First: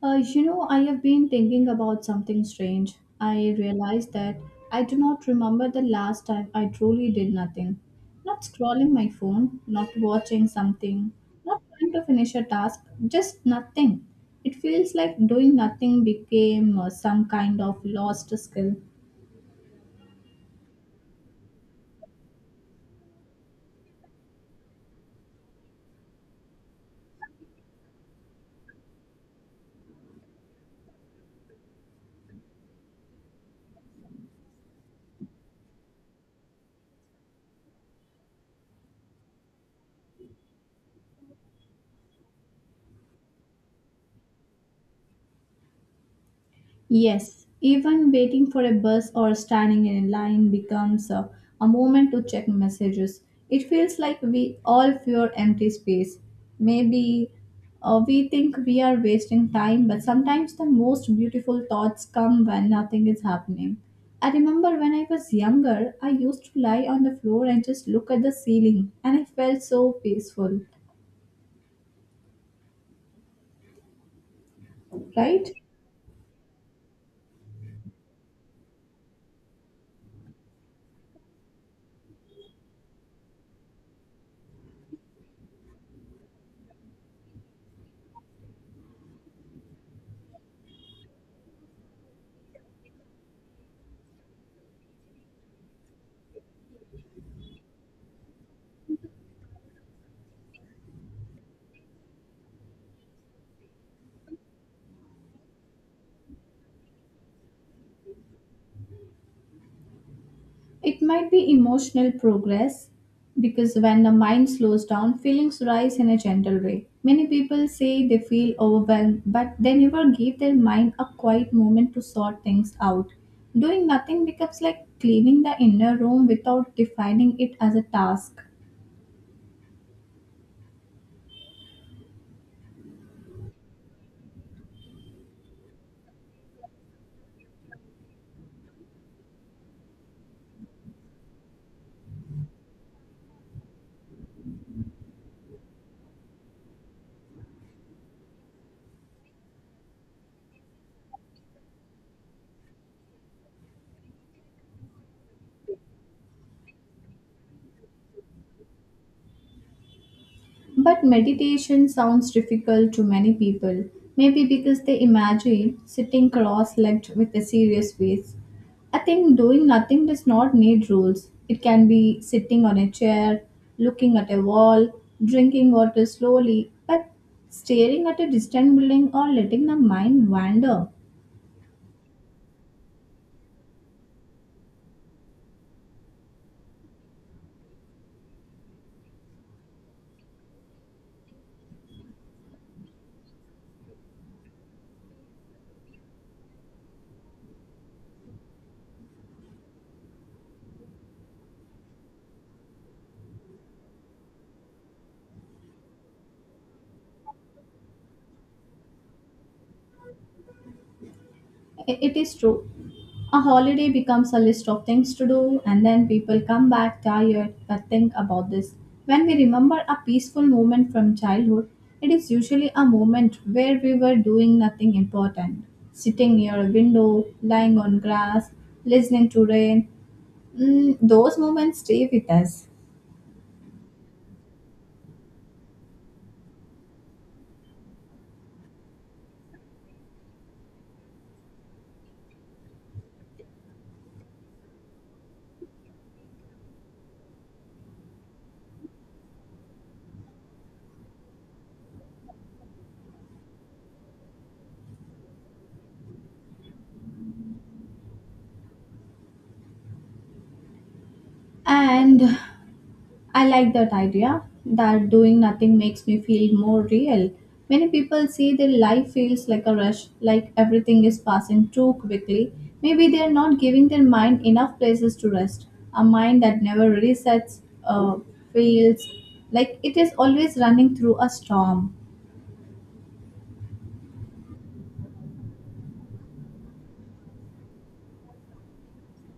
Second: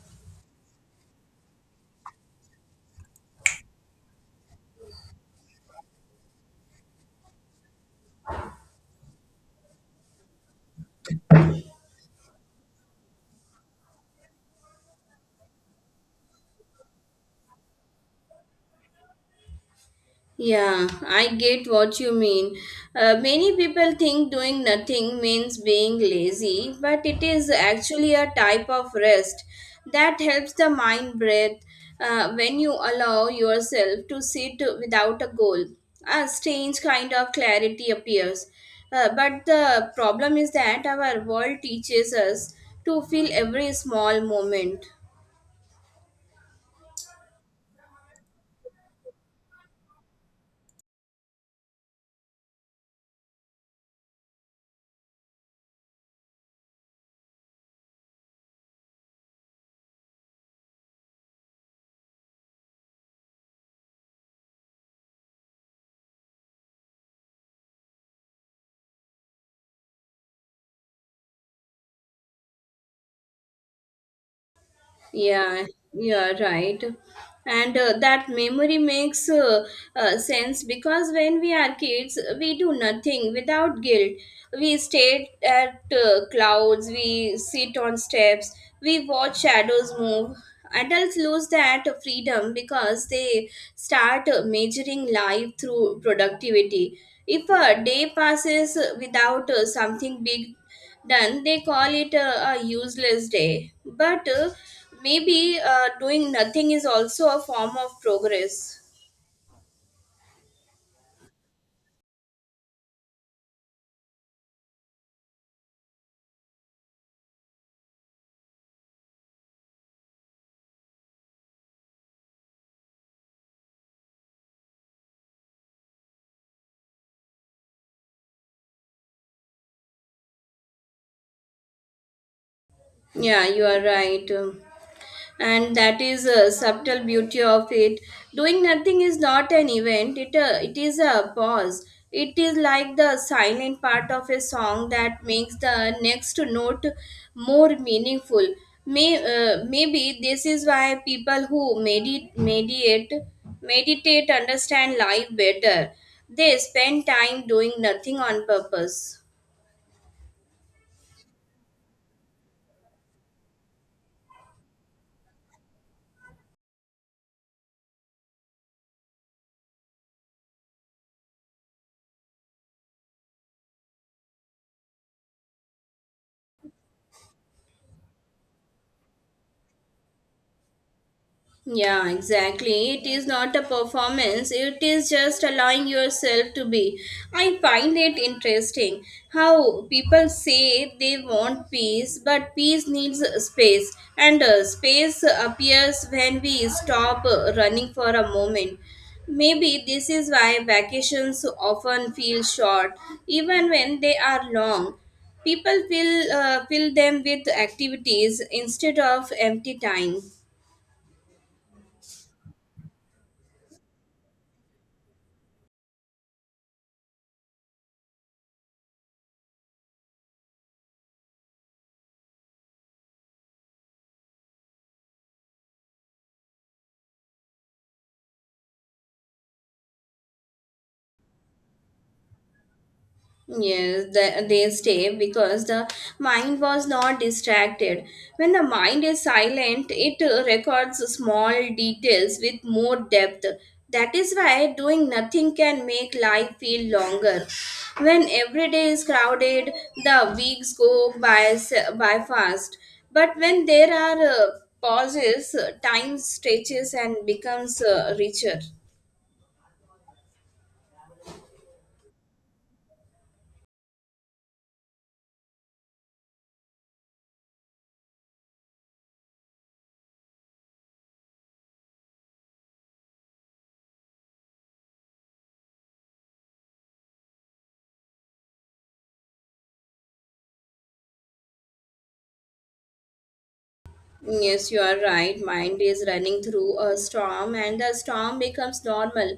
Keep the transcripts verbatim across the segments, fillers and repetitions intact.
Uh, you know, I have been thinking about something strange. I realized that I do not remember the last time I truly did nothing. Not scrolling my phone, not watching something, not trying to finish a task, just nothing. It feels like doing nothing became uh, some kind of lost skill. Yeah, I get what you mean. Uh, many people think doing nothing means being lazy, but it is actually a type of rest that helps the mind breathe uh, when you allow yourself to sit without a goal. A strange kind of clarity appears. Uh, but the problem is that our world teaches us to feel every small moment. Yes, even waiting for a bus or standing in a line becomes a, a moment to check messages. It feels like we all fear empty space. Maybe uh, we think we are wasting time, but sometimes the most beautiful thoughts come when nothing is happening. I remember when I was younger, I used to lie on the floor and just look at the ceiling, and I felt so peaceful, right? Yeah, yeah, right. And uh, that memory makes uh, uh, sense because when we are kids, we do nothing without guilt. We stare at uh, clouds, we sit on steps, we watch shadows move. Adults lose that freedom because they start uh, measuring life through productivity. If a day passes without uh, something big done, they call it a, a useless day, but uh, maybe uh, doing nothing is also a form of progress. It might be emotional progress because when the mind slows down, feelings rise in a gentle way. Many people say they feel overwhelmed, but they never give their mind a quiet moment to sort things out. Doing nothing becomes like cleaning the inner room without defining it as a task. Yeah, you are right. Um, and that is a subtle beauty of it. Doing nothing is not an event, it uh, it is a pause. It is like the silent part of a song that makes the next note more meaningful. May, uh, maybe this is why people who medi- meditate meditate understand life better. They spend time doing nothing on purpose. But meditation sounds difficult to many people, maybe because they imagine sitting cross legged with a serious face. I think doing nothing does not need rules. It can be sitting on a chair, looking at a wall, drinking water slowly, but staring at a distant building or letting the mind wander. Yeah, exactly. It is not a performance, it is just allowing yourself to be. I find it interesting how people say they want peace, but peace needs space, and uh, space appears when we stop uh, running for a moment. Maybe this is why vacations often feel short, even when they are long. People will uh, fill them with activities instead of empty time. I- It is true. A holiday becomes a list of things to do, and then people come back tired. But think about this when we remember a peaceful moment from childhood, it is usually a moment where we were doing nothing important sitting near a window, lying on grass, listening to rain. Mm, those moments stay with us. Yes, the, they stay because the mind was not distracted. When the mind is silent, it uh, records small details with more depth. That is why doing nothing can make life feel longer. When every day is crowded, the weeks go by s- by fast. But when there are uh, pauses, uh, time stretches and becomes uh, richer. And I like that idea that doing nothing makes me feel more real. Many people say their life feels like a rush, like everything is passing too quickly. Maybe they are not giving their mind enough places to rest. A mind that never resets uh, feels like it is always running through a storm. Yes, you are right. Mind is running through a storm, and the storm becomes normal.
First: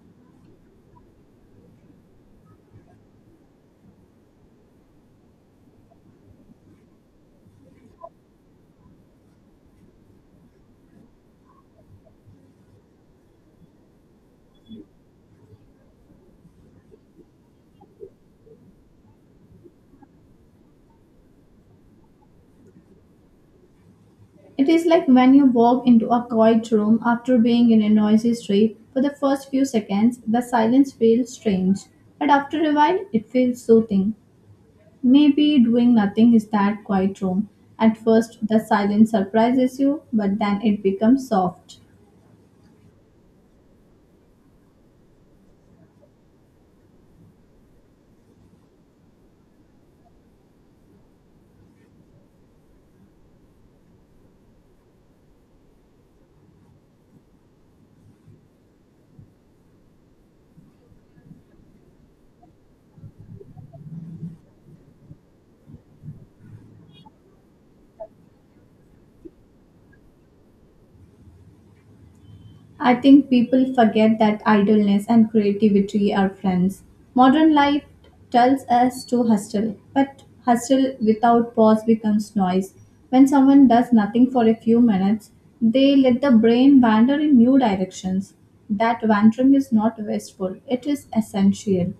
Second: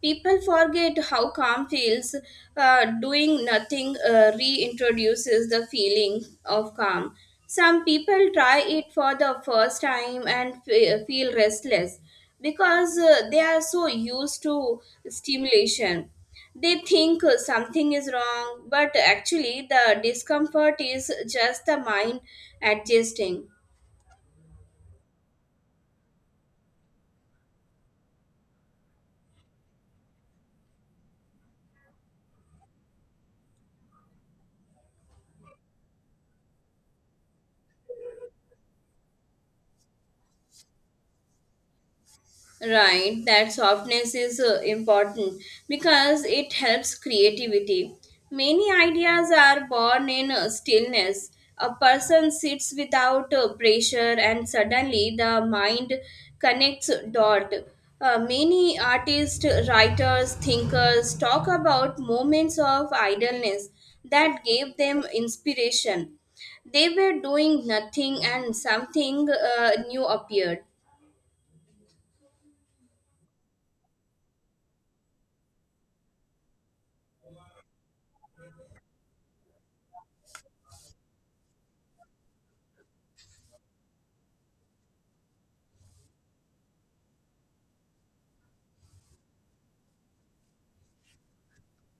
People forget how calm feels. Uh, doing nothing uh, reintroduces the feeling of calm. Some people try it for the first time and fe- feel restless because uh, they are so used to stimulation. They think uh, something is wrong, but actually, the discomfort is just the mind adjusting. It is like when you walk into a quiet room after being in a noisy street. For the first few seconds, the silence feels strange, but after a while, it feels soothing. Maybe doing nothing is that quiet room. At first, the silence surprises you, but then it becomes soft. Right, that softness is uh, important because it helps creativity. Many ideas are born in uh, stillness. A person sits without uh, pressure, and suddenly the mind connects dot. Uh, many artists, writers, thinkers talk about moments of idleness that gave them inspiration. They were doing nothing, and something uh, new appeared. I think people forget that idleness and creativity are friends. Modern life tells us to hustle, but hustle without pause becomes noise. When someone does nothing for a few minutes, they let the brain wander in new directions. That wandering is not wasteful, it is essential.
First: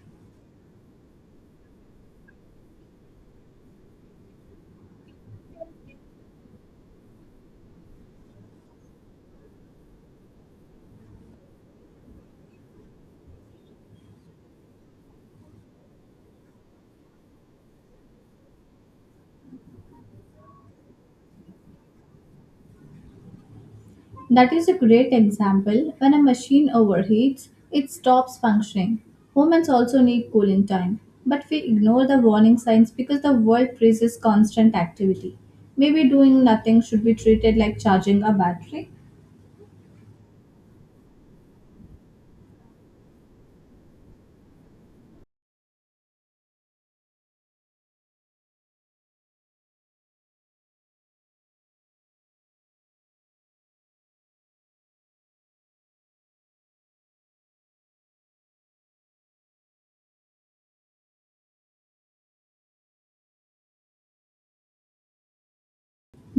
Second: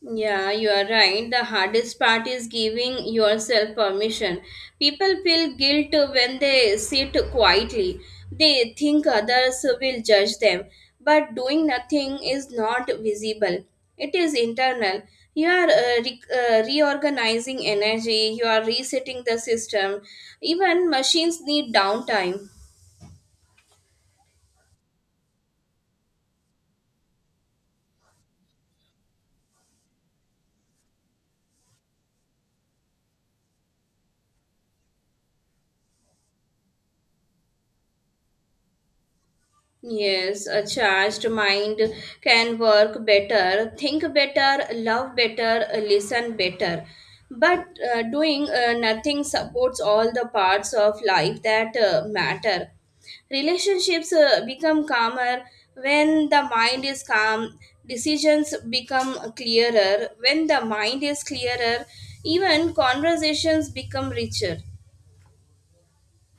Yeah, you are right. The hardest part is giving yourself permission. People feel guilt when they sit quietly. They think others will judge them, but doing nothing is not visible. It is internal. You are uh, re- uh, reorganizing energy, you are resetting the system. Even machines need downtime. That is a great example. When a machine overheats, it stops functioning. Humans also need cooling time, but we ignore the warning signs because the world praises constant activity. Maybe doing nothing should be treated like charging a battery. Yes, a charged mind can work better, think better, love better, listen better. But uh, doing uh, nothing supports all the parts of life that uh, matter. Relationships uh, become calmer when the mind is calm, decisions become clearer. When the mind is clearer, even conversations become richer.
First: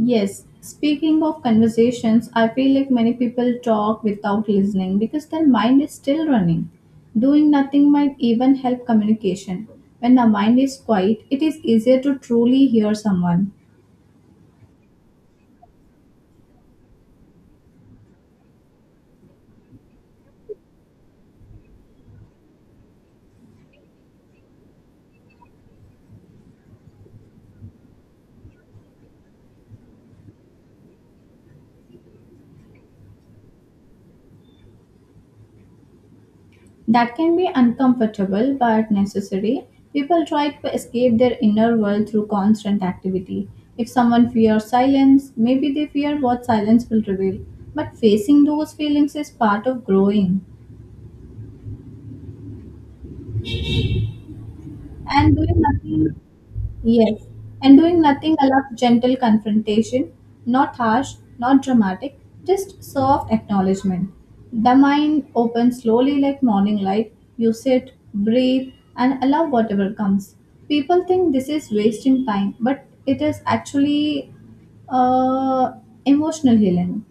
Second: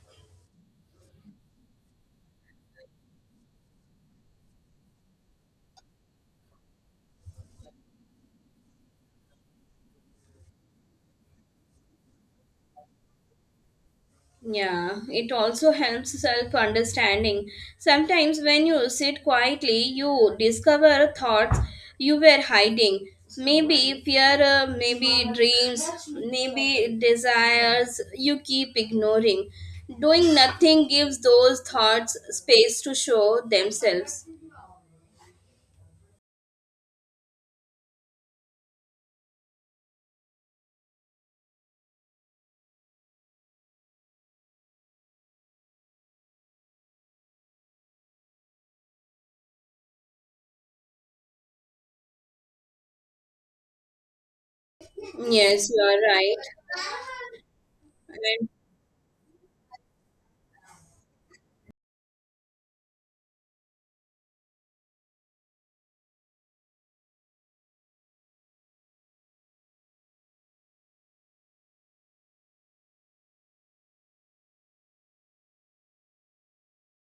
Yes, speaking of conversations, I feel like many people talk without listening because their mind is still running. Doing nothing might even help communication. When the mind is quiet, it is easier to truly hear someone. Yeah, it also helps self understanding. Sometimes, when you sit quietly, you discover thoughts you were hiding. Maybe fear, uh, maybe dreams, maybe desires you keep ignoring. Doing nothing gives those thoughts space to show themselves. That can be uncomfortable but necessary. People try to escape their inner world through constant activity. If someone fears silence, maybe they fear what silence will reveal. But facing those feelings is part of growing. And doing Yes, you nothing. are Yes, and doing nothing right. allows gentle confrontation, not harsh, not dramatic, just soft acknowledgement. The mind opens slowly like morning light. You sit, breathe, and allow whatever comes. People think this is wasting time, but it is actually uh, emotional healing.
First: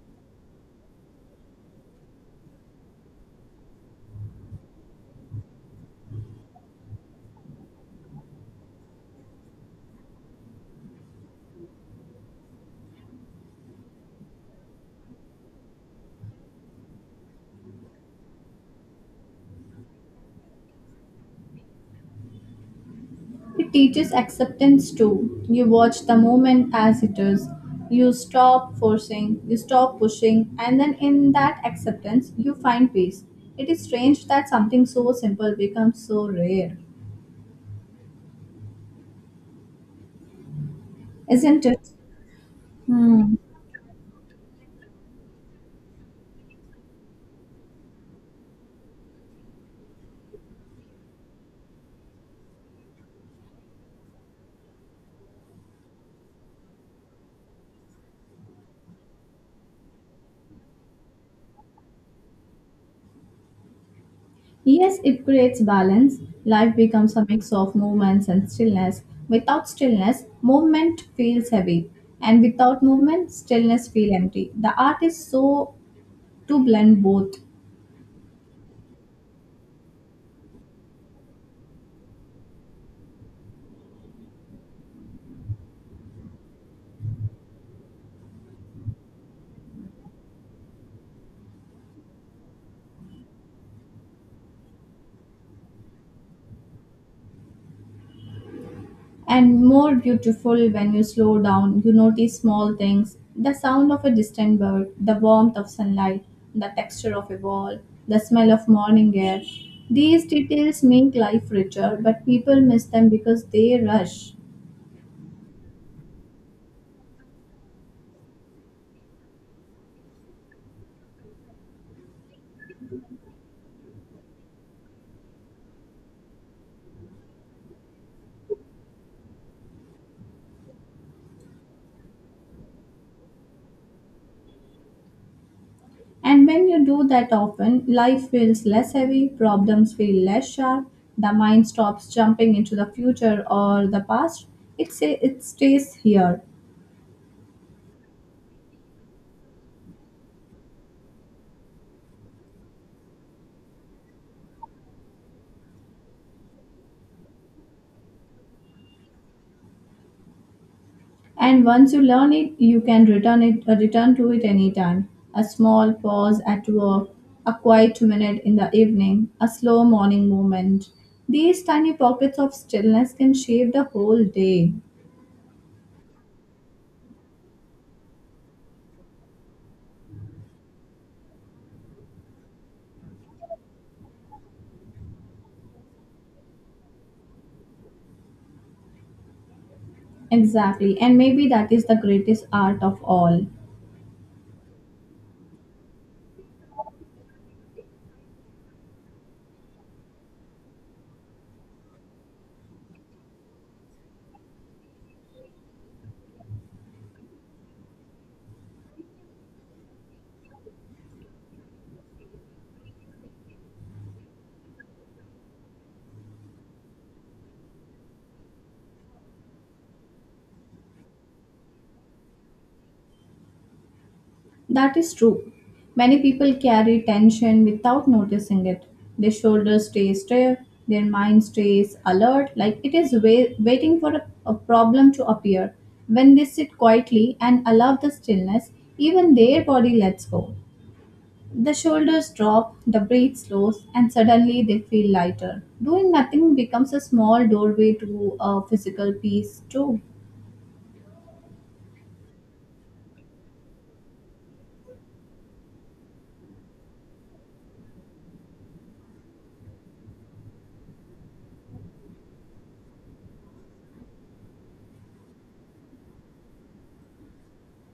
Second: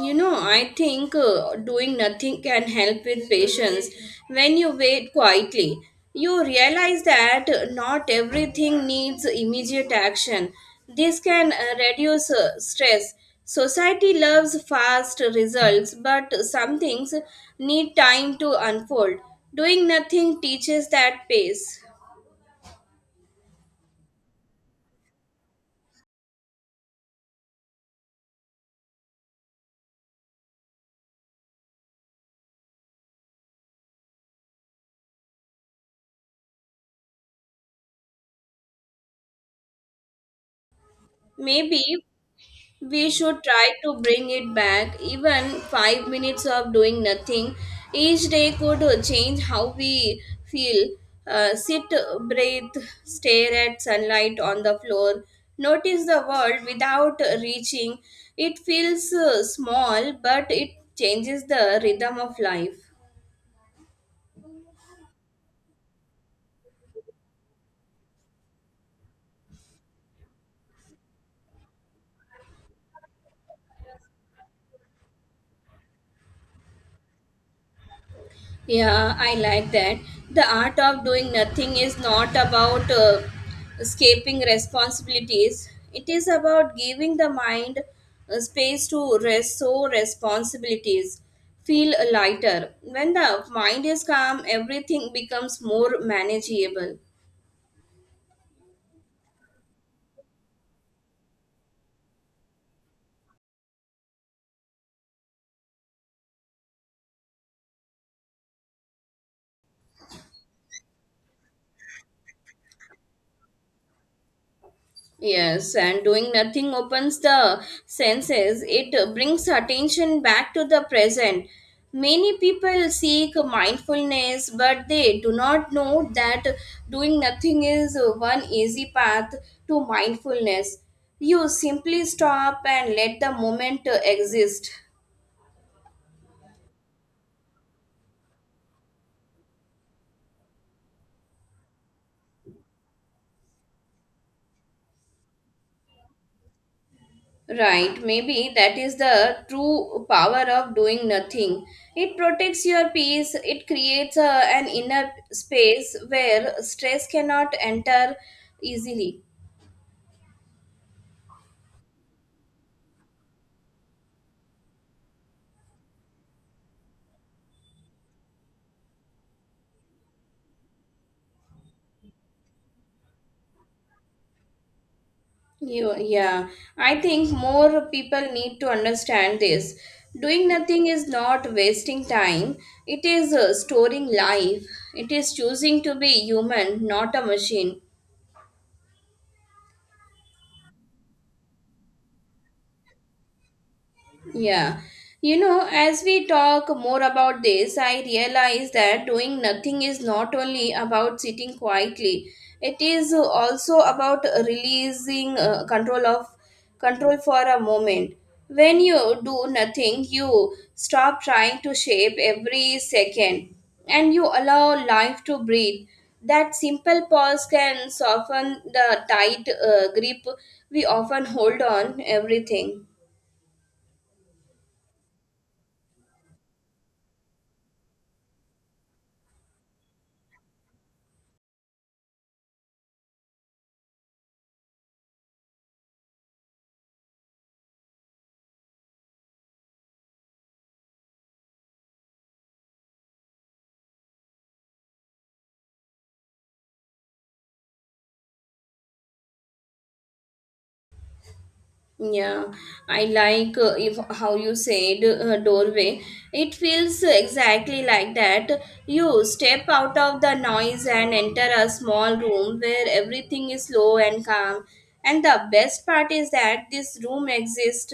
You know, I think uh, doing nothing can help with patience. When you wait quietly, you realize that not everything needs immediate action. This can uh, reduce uh, stress. Society loves fast results, but some things need time to unfold. Doing nothing teaches that pace. It teaches acceptance too. You watch the moment as it is. You stop forcing, you stop pushing, and then in that acceptance, you find peace. It is strange that something so simple becomes so rare, isn't it? Maybe we Hmm. should try to bring it back. Even five minutes of doing nothing each day could uh, change how we feel. Uh, sit, breathe, stare at sunlight on the floor, notice the world without reaching. It feels uh, small, but it changes the rhythm of life. Yes, it creates balance. Life becomes a mix of movements and stillness. Without stillness, movement feels heavy, and without movement, stillness feels empty. The art is so to blend both. Yeah, I like that. The art of doing nothing is not about uh, escaping responsibilities, it is about giving the mind uh, space to rest so responsibilities feel lighter. When the mind is calm, everything becomes more manageable. And more beautiful when you slow down. You notice small things the sound of a distant bird, the warmth of sunlight, the texture of a wall, the smell of morning air. These details make life richer, but people miss them because they rush. Yes, and doing nothing opens the senses. It uh, brings attention back to the present. Many people seek mindfulness, but they do not know that doing nothing is uh, one easy path to mindfulness. You simply stop and let the moment uh, exist. And when you do that often, life feels less heavy, problems feel less sharp, the mind stops jumping into the future or the past. It, say, it stays here. Right, maybe that is the true power of doing nothing. It protects your peace, it creates a, an inner space where stress cannot enter easily. And once you learn it, you can return it uh, return to it anytime. A small pause at work, a quiet minute in the evening, a slow morning movement. These tiny pockets of stillness can shape the whole day. You, yeah, I think more people need to understand this. Doing nothing is not wasting time, it is uh, storing life, it is choosing to be human, not a machine. Exactly. And maybe that is the greatest art of all. Yeah. You know, as we talk more about this, I realize that doing nothing is not only about sitting quietly. It is also about releasing uh, control of control for a moment. When you do nothing, you stop trying to shape every second and you allow life to breathe. That simple pause can soften the tight uh, grip we often hold on everything. That is true. Many people carry tension without noticing it. Their shoulders stay stiff, their mind stays alert, like it is wai- waiting for a, a problem to appear. When they sit quietly and allow the stillness, even their body lets go. The shoulders drop, the breath slows, and suddenly they feel lighter. Doing nothing becomes a small doorway to a physical peace, too. Yeah, I like uh, if how you said uh, doorway. It feels exactly like that. You step out of the noise and enter a small room where everything is slow and calm. And the best part is that this room exists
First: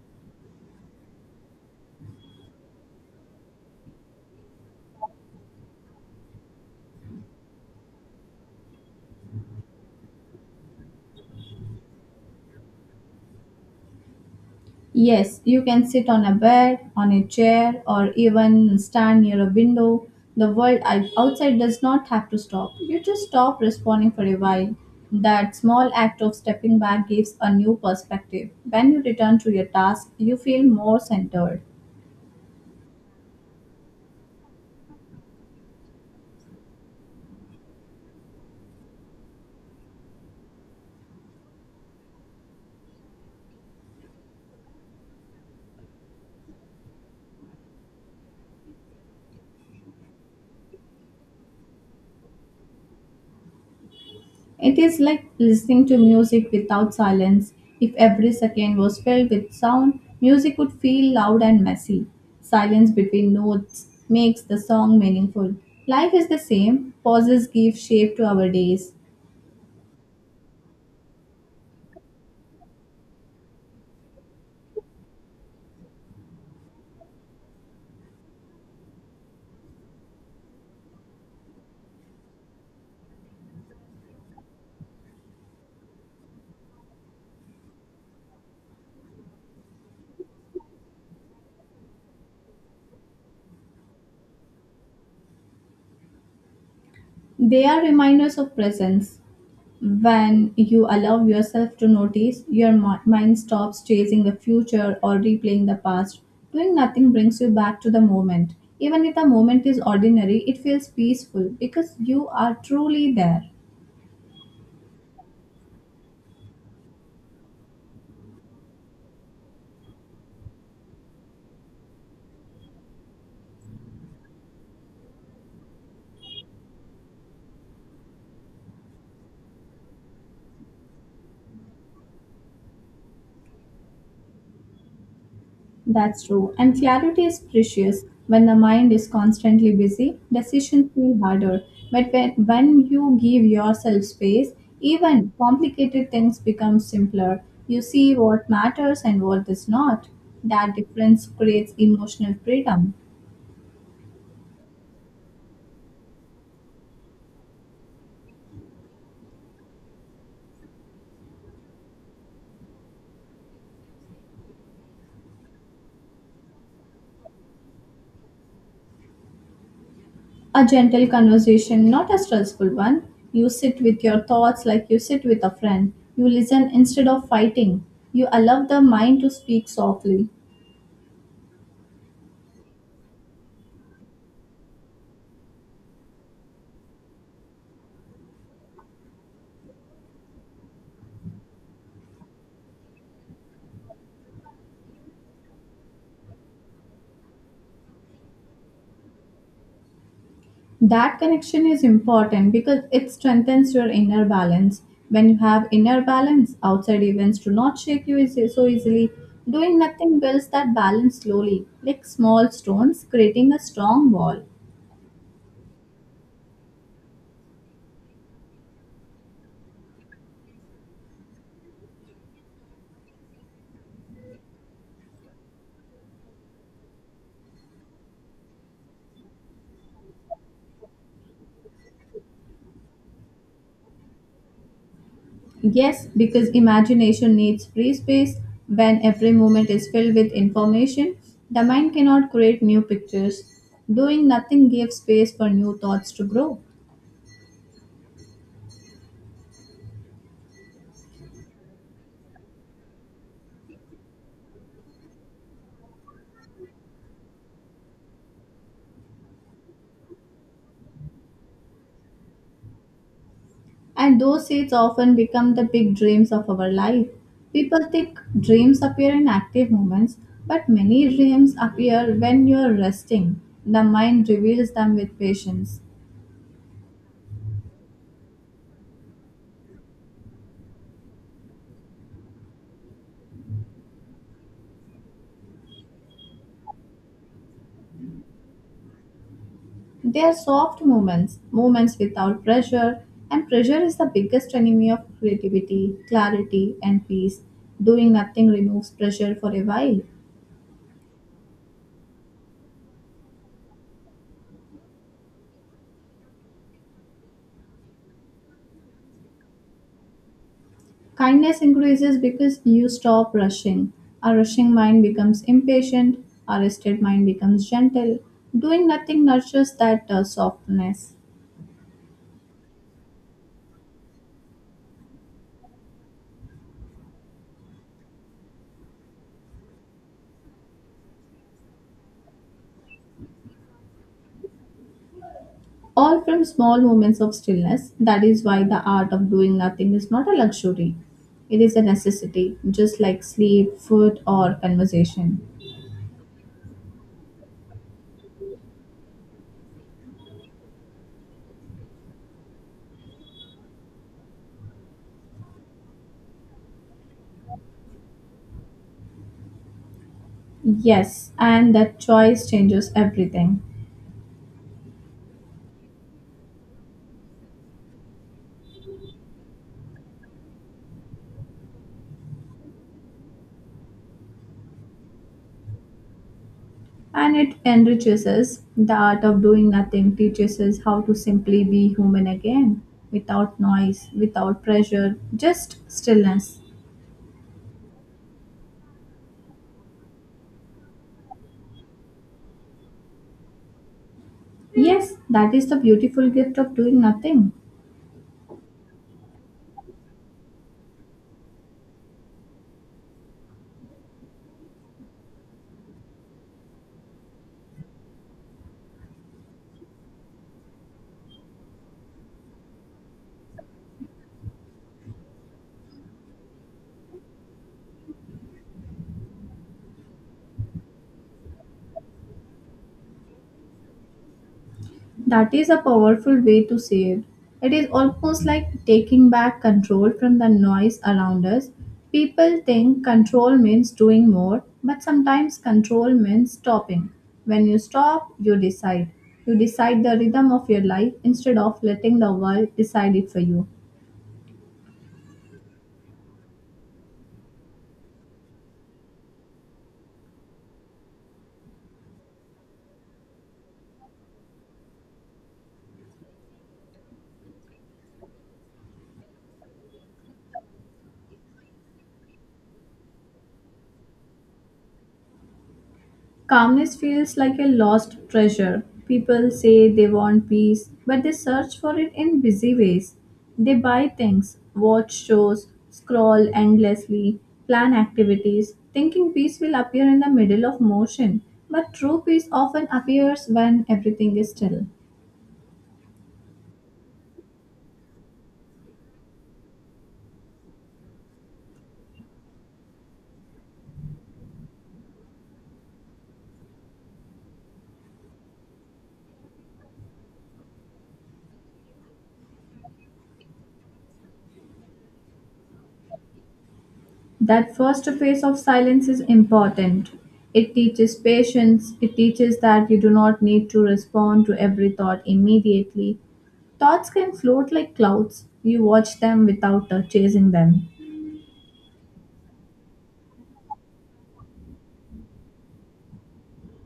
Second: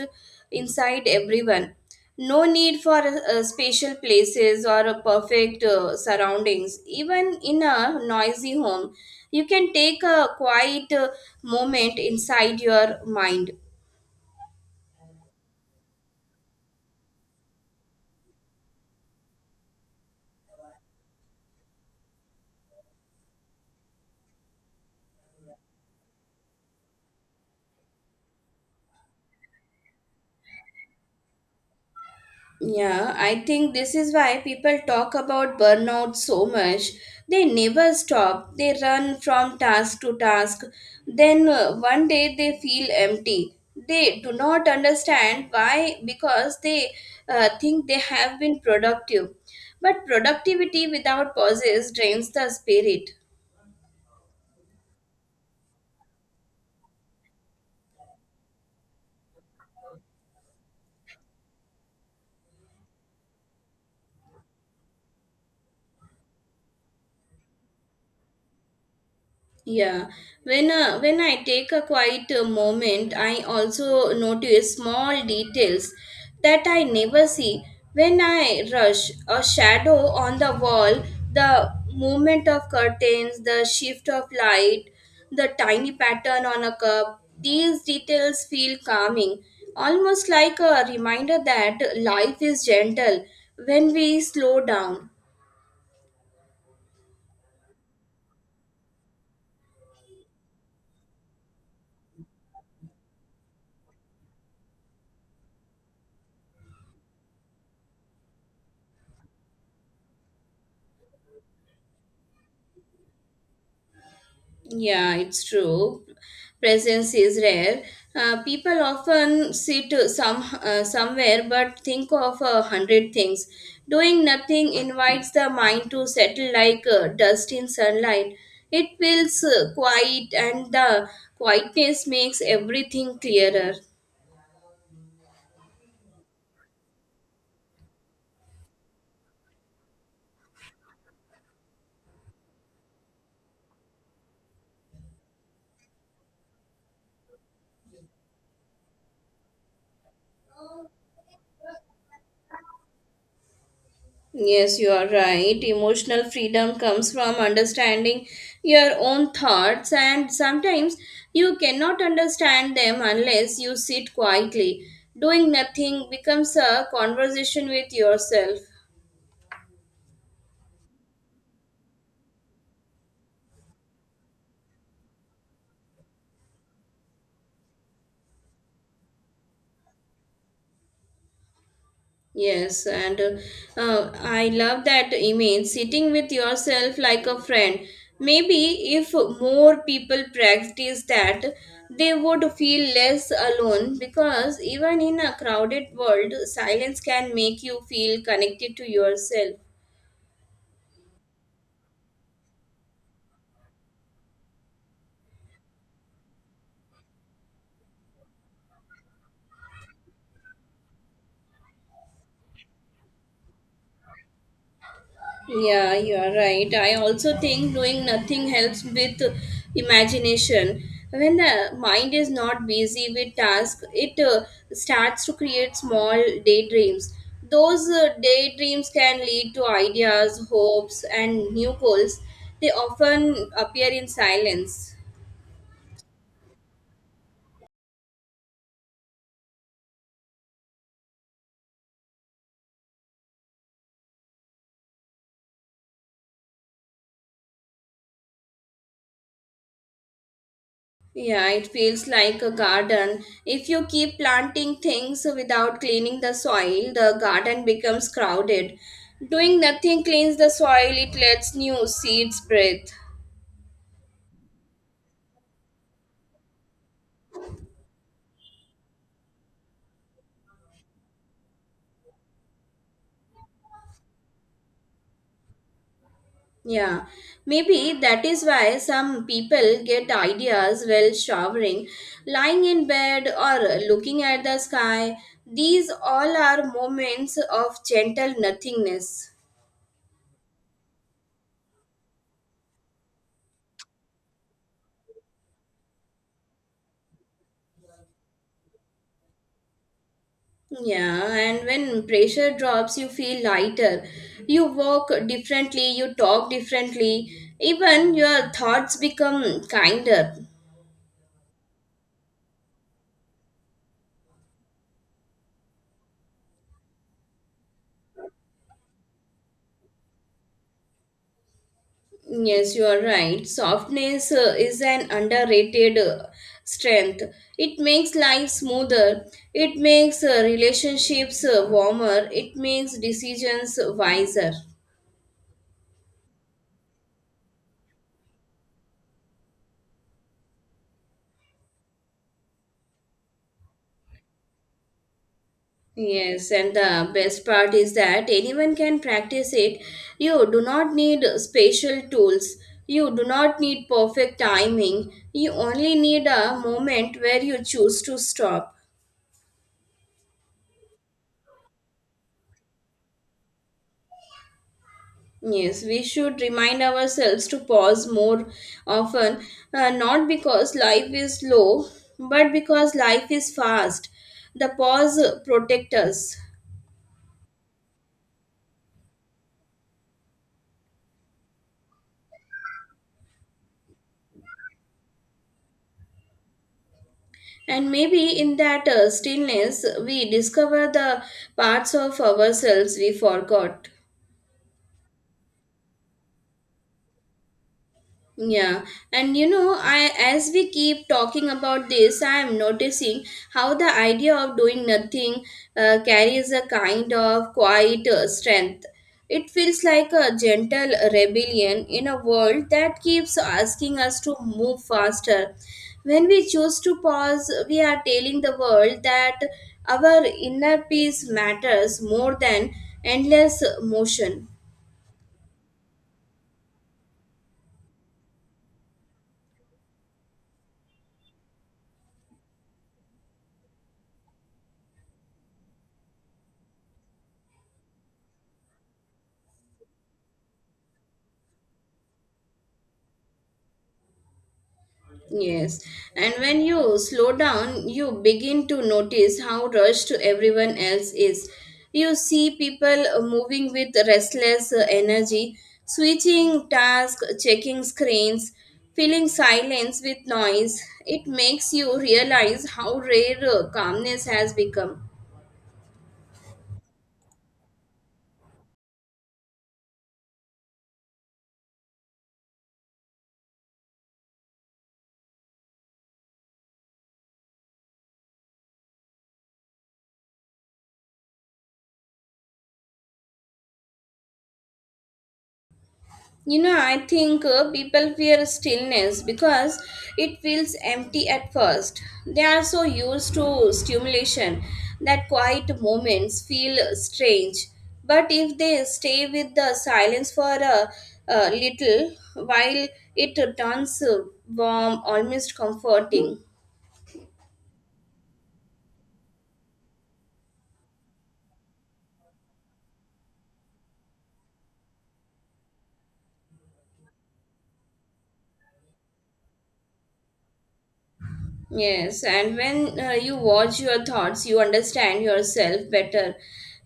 inside everyone. No need for uh, spatial places or a perfect uh, surroundings. Even in a noisy home, you can take a quiet uh, moment inside your mind. Yes, you can sit on a bed, on a chair, or even stand near a window. The world out- outside does not have to stop. You just stop responding for a while. That small act of stepping back gives a new perspective. When you return to your task, you feel more centered. Yeah, I think this is why people talk about burnout so much. They never stop. They run from task to task. Then uh, one day they feel empty. They do not understand why because they uh, think they have been productive. But productivity without pauses drains the spirit. It is like listening to music without silence. If every second was filled with sound, music would feel loud and messy. Silence between notes makes the song meaningful. Life is the same. Pauses give shape to our days. Yeah, when uh, when I take a quiet uh, moment, I also notice small details that I never see. When I rush, a shadow on the wall, the movement of curtains, the shift of light, the tiny pattern on a cup, these details feel calming, almost like a reminder that life is gentle when we slow down. They are reminders of presence. When you allow yourself to notice, your mi- mind stops chasing the future or replaying the past. Doing nothing brings you back to the moment. Even if the moment is ordinary, it feels peaceful because you are truly there. Yeah, it's true. Presence is rare. Uh, people often sit some uh, somewhere but think of a hundred things. Doing nothing invites the mind to settle like uh, dust in sunlight. It feels uh, quiet, and the quietness makes everything clearer. That's true. And clarity is precious. When the mind is constantly busy, decisions feel harder. But when, when you give yourself space, even complicated things become simpler. You see what matters and what does not. That difference creates emotional freedom. Yes, you are right. Emotional freedom comes from understanding your own thoughts, and sometimes you cannot understand them unless you sit quietly. Doing nothing becomes a conversation with yourself. A gentle conversation, not a stressful one. You sit with your thoughts like you sit with a friend. You listen instead of fighting. You allow the mind to speak softly. Yes, and uh, uh, I love that image sitting with yourself like a friend. Maybe if more people practice that, they would feel less alone because even in a crowded world, silence can make you feel connected to yourself. That connection is important because it strengthens your inner balance. When you have inner balance, outside events do not shake you easy, so easily. Doing nothing builds that balance slowly, like small stones creating a strong wall. Yeah, you are right. I also think doing nothing helps with imagination. When the mind is not busy with tasks, it uh, starts to create small daydreams. Those uh, daydreams can lead to ideas, hopes, and new goals. They often appear in silence. Yes, because imagination needs free space. When every moment is filled with information, the mind cannot create new pictures. Doing nothing gives space for new thoughts to grow. Yeah, it feels like a garden. If you keep planting things without cleaning the soil, the garden becomes crowded. Doing nothing cleans the soil, it lets new seeds breathe. And those seeds often become the big dreams of our life. People think dreams appear in active moments, but many dreams appear when you are resting. The mind reveals them with patience. Yeah, maybe that is why some people get ideas while showering, lying in bed, or looking at the sky. These all are moments of gentle nothingness. They are soft moments, moments without pressure, and pressure is the biggest enemy of creativity, clarity, and peace. Doing nothing removes pressure for a while. Yeah, and when pressure drops, you feel lighter. You walk differently, you talk differently, even your thoughts become kinder. Kindness increases because you stop rushing. A rushing mind becomes impatient, a rested mind becomes gentle. Doing nothing nurtures that uh, softness. Yes, you are right. Softness uh, is an underrated uh, strength. It makes life smoother, it makes uh, relationships uh, warmer, it makes decisions wiser. All from small moments of stillness. That is why the art of doing nothing is not a luxury. It is a necessity, just like sleep, food, or conversation. Yes, and the best part is that anyone can practice it. You do not need special tools. You do not need perfect timing. You only need a moment where you choose to stop. Yes, and that choice changes everything. Yes, we should remind ourselves to pause more often, uh, not because life is slow, but because life is fast. The pause protects us. And it enriches us. The art of doing nothing teaches us how to simply be human again, without noise, without pressure, just stillness. And maybe in that uh, stillness, we discover the parts of ourselves we forgot. Yes, that is the beautiful gift of doing nothing. Yeah, and you know, I as we keep talking about this, I am noticing how the idea of doing nothing uh, carries a kind of quiet uh, strength. It feels like a gentle rebellion in a world that keeps asking us to move faster. When we choose to pause, we are telling the world that our inner peace matters more than endless motion. That is a powerful way to say it. It is almost like taking back control from the noise around us. People think control means doing more, but sometimes control means stopping. When you stop, you decide. You decide the rhythm of your life instead of letting the world decide it for you. Yes, and when you slow down, you begin to notice how rushed everyone else is. You see people uh, moving with restless uh, energy, switching tasks, checking screens, filling silence with noise. It makes you realize how rare uh, calmness has become. Calmness feels like a lost treasure. People say they want peace, but they search for it in busy ways. They buy things, watch shows, scroll endlessly, plan activities, thinking peace will appear in the middle of motion. But true peace often appears when everything is still. You know, I think uh, people fear stillness because it feels empty at first. They are so used to stimulation that quiet moments feel strange. But if they stay with the silence for a, a little while, it turns uh, warm, almost comforting. That first phase of silence is important. It teaches patience, it teaches that you do not need to respond to every thought immediately. Thoughts can float like clouds. You watch them without uh, chasing them. Yes, and when uh, you watch your thoughts, you understand yourself better.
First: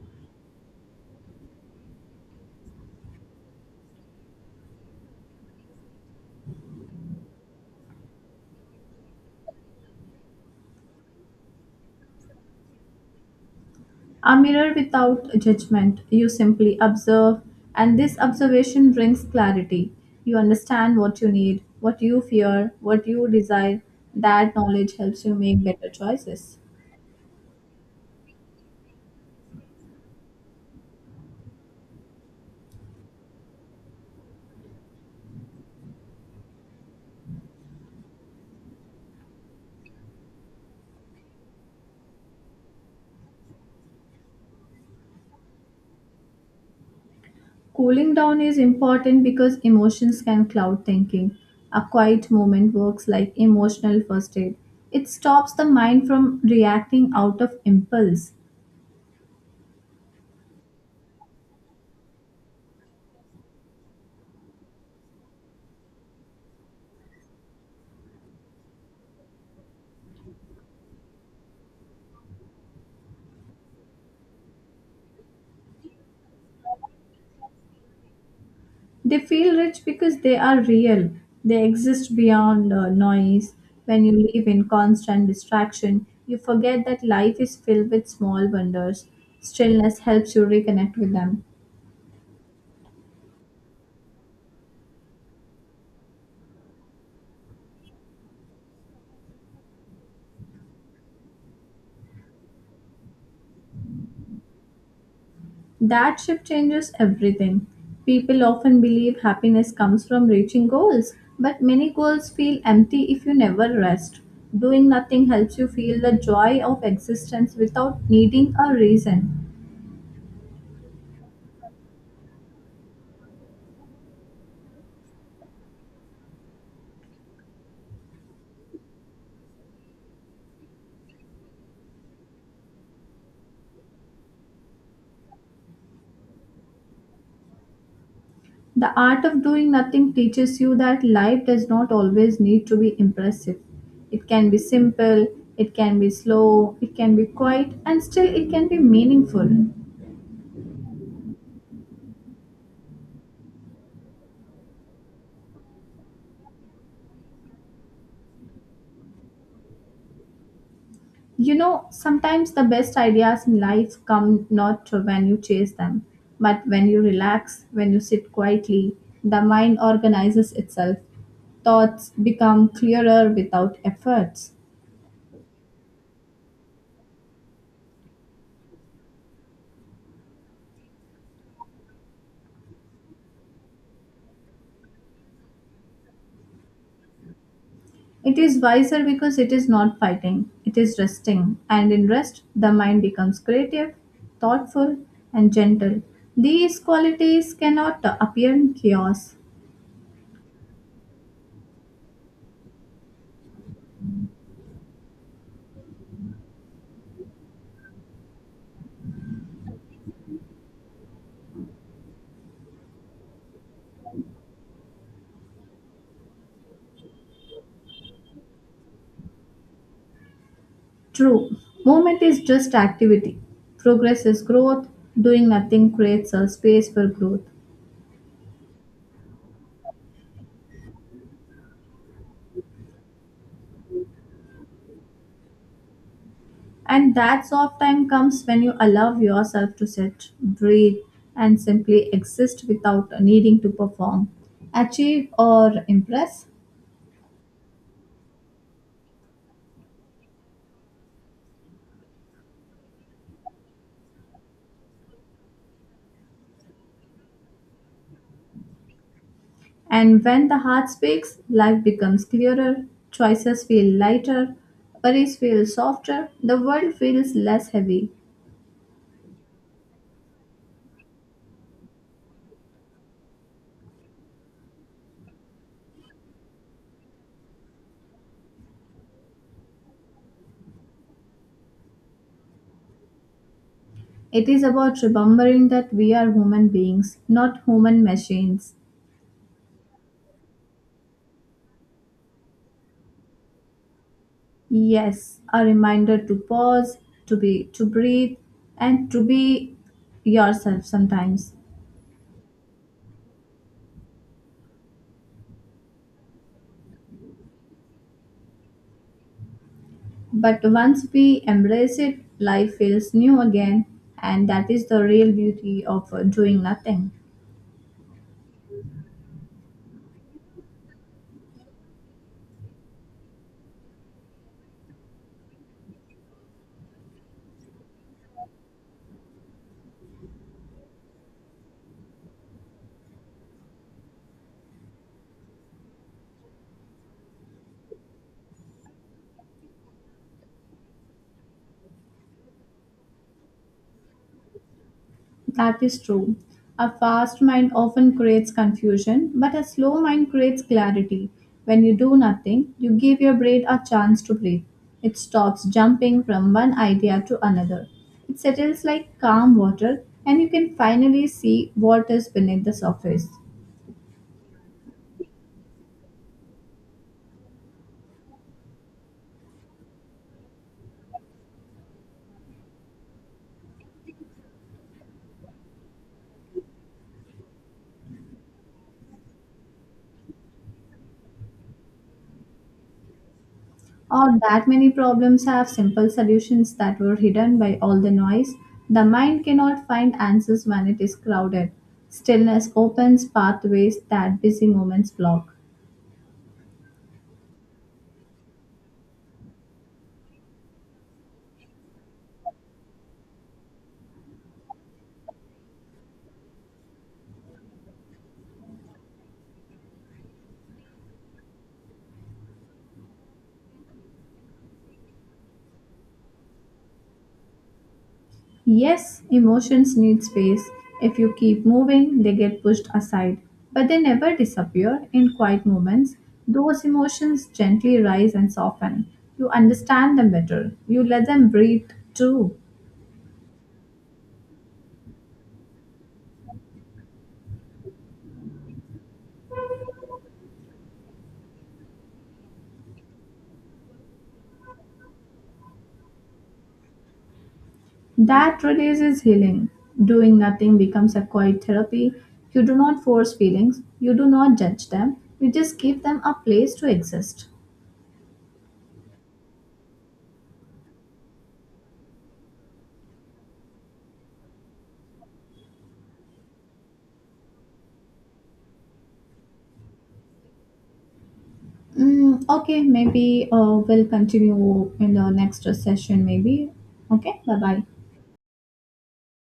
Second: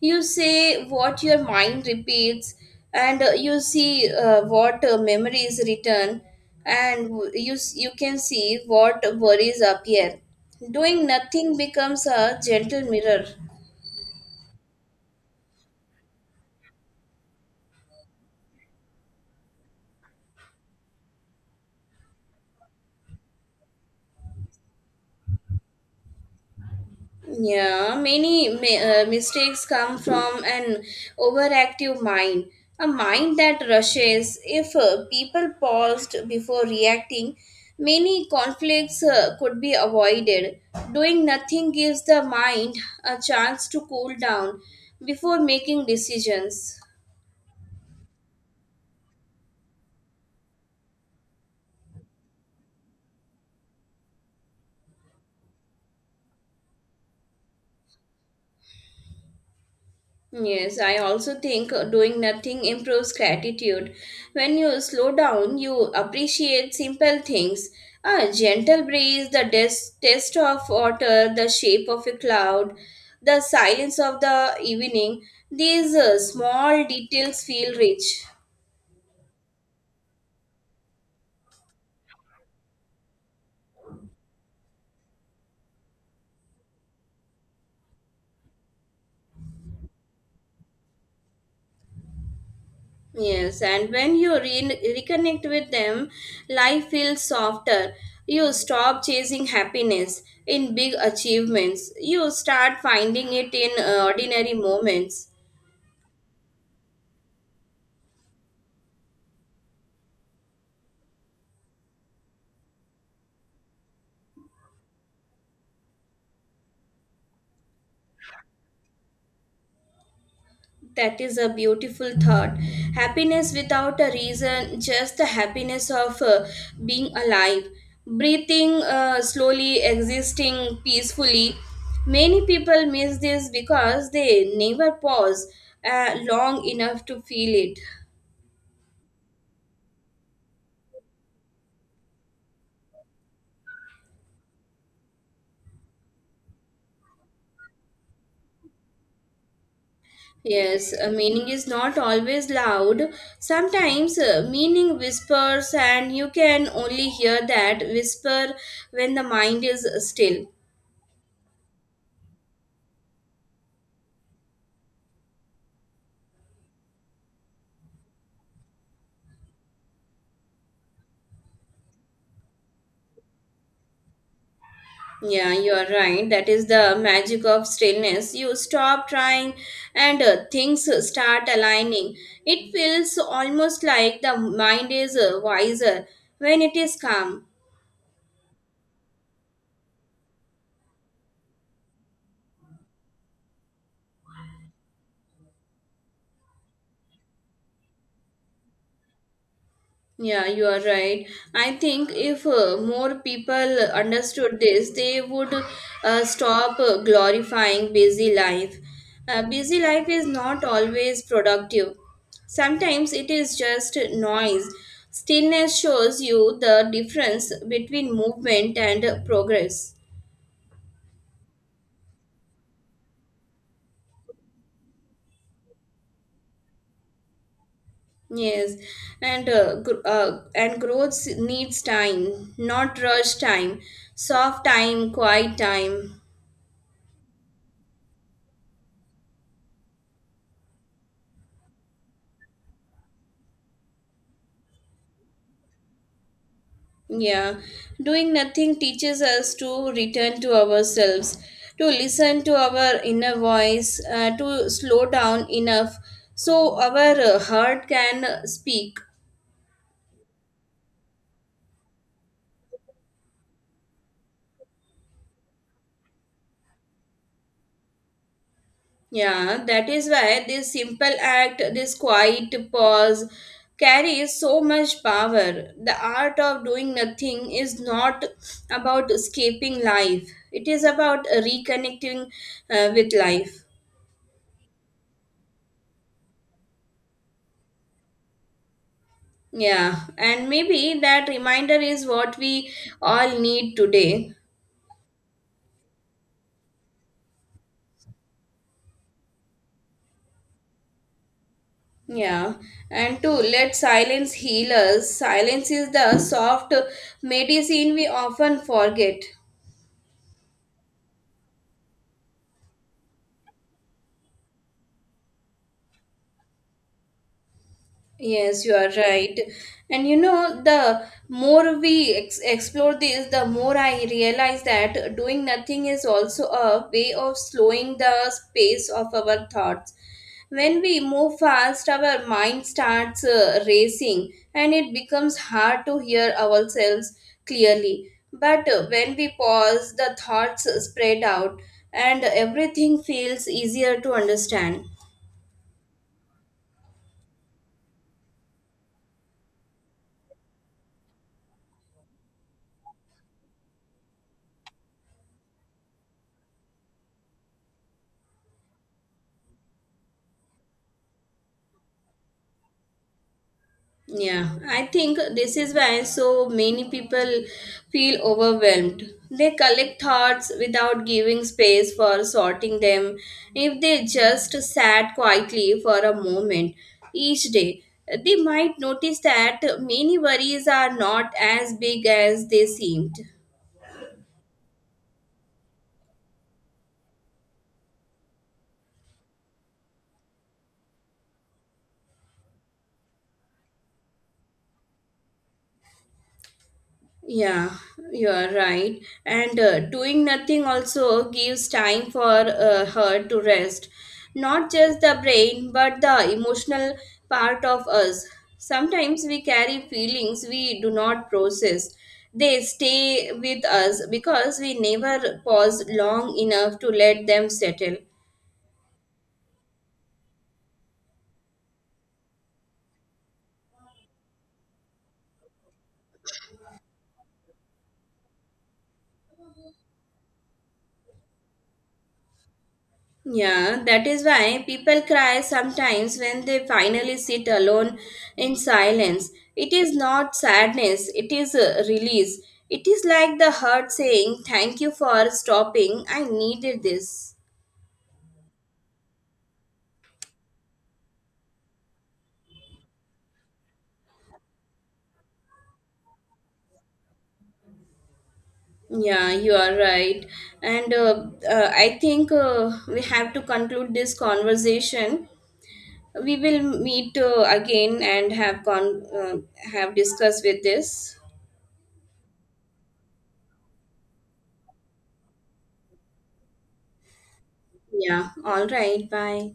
You say what your mind repeats, and uh, you see uh, what uh, memories return, and w- you s- you can see what worries appear. Doing nothing becomes a gentle mirror. A mirror without judgment. You simply observe, and this observation brings clarity. You understand what you need, what you fear, what you desire. That knowledge helps you make better choices. Yeah, many mi- uh, mistakes come from an overactive mind, a mind that rushes. If uh, people paused before reacting, many conflicts uh, could be avoided. Doing nothing gives the mind a chance to cool down before making decisions. Cooling down is important because emotions can cloud thinking. A quiet moment works like emotional first aid. It stops the mind from reacting out of impulse. Yes, I also think uh, doing nothing improves gratitude. When you slow down, you appreciate simple things. A gentle breeze, the des- taste of water, the shape of a cloud, the silence of the evening. These uh, small details feel rich. They feel rich because they are real. They exist beyond uh, noise. When you live in constant distraction, you forget that life is filled with small wonders. Stillness helps you reconnect with them. Yes, and when you re- reconnect with them, life feels softer. You stop chasing happiness in big achievements. You start finding it in uh, ordinary moments. That shift changes everything. People often believe happiness comes from reaching goals, but many goals feel empty if you never rest. Doing nothing helps you feel the joy of existence without needing a reason. That is a beautiful thought. Happiness without a reason, just the happiness of uh, being alive, breathing uh, slowly, existing peacefully. Many people miss this because they never pause uh, long enough to feel it. The art of doing nothing teaches you that life does not always need to be impressive. It can be simple, it can be slow, it can be quiet, and still it can be meaningful. Yes, uh, meaning is not always loud. Sometimes uh, meaning whispers, and you can only hear that whisper when the mind is still. You know, sometimes the best ideas in life come not when you chase them, but when you relax, when you sit quietly, the mind organizes itself. Thoughts become clearer without efforts. Yeah, you are right. That is the magic of stillness. You stop trying, and uh, things start aligning. It feels almost like the mind is uh, wiser when it is calm. It is wiser because it is not fighting, it is resting. And in rest, the mind becomes creative, thoughtful, and gentle. These qualities cannot appear in chaos. Yeah, you are right. I think if uh, more people understood this, they would uh, stop uh, glorifying busy life. Uh, busy life is not always productive. Sometimes it is just noise. Stillness shows you the difference between movement and uh, progress. True, movement is just activity. Progress is growth. Doing nothing creates a space for growth. Yes, and uh, gr- uh, and growth needs time, not rush time, soft time, quiet time. And that soft time comes when you allow yourself to sit, breathe, and simply exist without needing to perform, achieve, or impress. Yeah, doing nothing teaches us to return to ourselves, to listen to our inner voice, uh, to slow down enough so our uh, heart can uh, speak. And when the heart speaks, life becomes clearer, choices feel lighter, worries feel softer, the world feels less heavy. Yeah, that is why this simple act, this quiet pause, carries so much power. The art of doing nothing is not about escaping life, it is about reconnecting uh, with life. It is about remembering that we are human beings, not human machines. Yeah, and maybe that reminder is what we all need today. Yes, a reminder to pause, to be to breathe and to be yourself sometimes. Yeah, and to let silence heal us, silence is the soft medicine we often forget. But once we embrace it, life feels new again and that is the real beauty of uh, doing nothing. Yes, you are right. And you know, the more we ex- explore this, the more I realize that doing nothing is also a way of slowing the pace of our thoughts. When we move fast, our mind starts uh, racing and it becomes hard to hear ourselves clearly. But uh, when we pause, the thoughts spread out and everything feels easier to understand. That is true. A fast mind often creates confusion, but a slow mind creates clarity. When you do nothing, you give your brain a chance to breathe. It stops jumping from one idea to another. It settles like calm water, and you can finally see what is beneath the surface. Yeah, I think this is why so many people feel overwhelmed. They collect thoughts without giving space for sorting them. If they just sat quietly for a moment each day, they might notice that many worries are not as big as they seemed. Or that many problems have simple solutions that were hidden by all the noise. The mind cannot find answers when it is crowded. Stillness opens pathways that busy moments block. Yeah, you are right. And uh, doing nothing also gives time for uh, her to rest. Not just the brain, but the emotional part of us. Sometimes we carry feelings we do not process. They stay with us because we never pause long enough to let them settle. Yes, emotions need space. If you keep moving, they get pushed aside, but they never disappear. In quiet moments, those emotions gently rise and soften. You understand them better. You let them breathe too. Yeah, that is why people cry sometimes when they finally sit alone in silence. It is not sadness, it is a release. It is like the heart saying, "Thank you for stopping, I needed this." That release is healing. Doing nothing becomes a quiet therapy. You do not force feelings, you do not judge them, you just give them a place to exist. Yeah, you are right. And uh, uh, I think uh, we have to conclude this conversation. We will meet uh, again and have con- uh, have discussed with this. Mm, okay, maybe uh, we'll continue in the next session, maybe. Okay, bye bye. Yeah, all right, bye.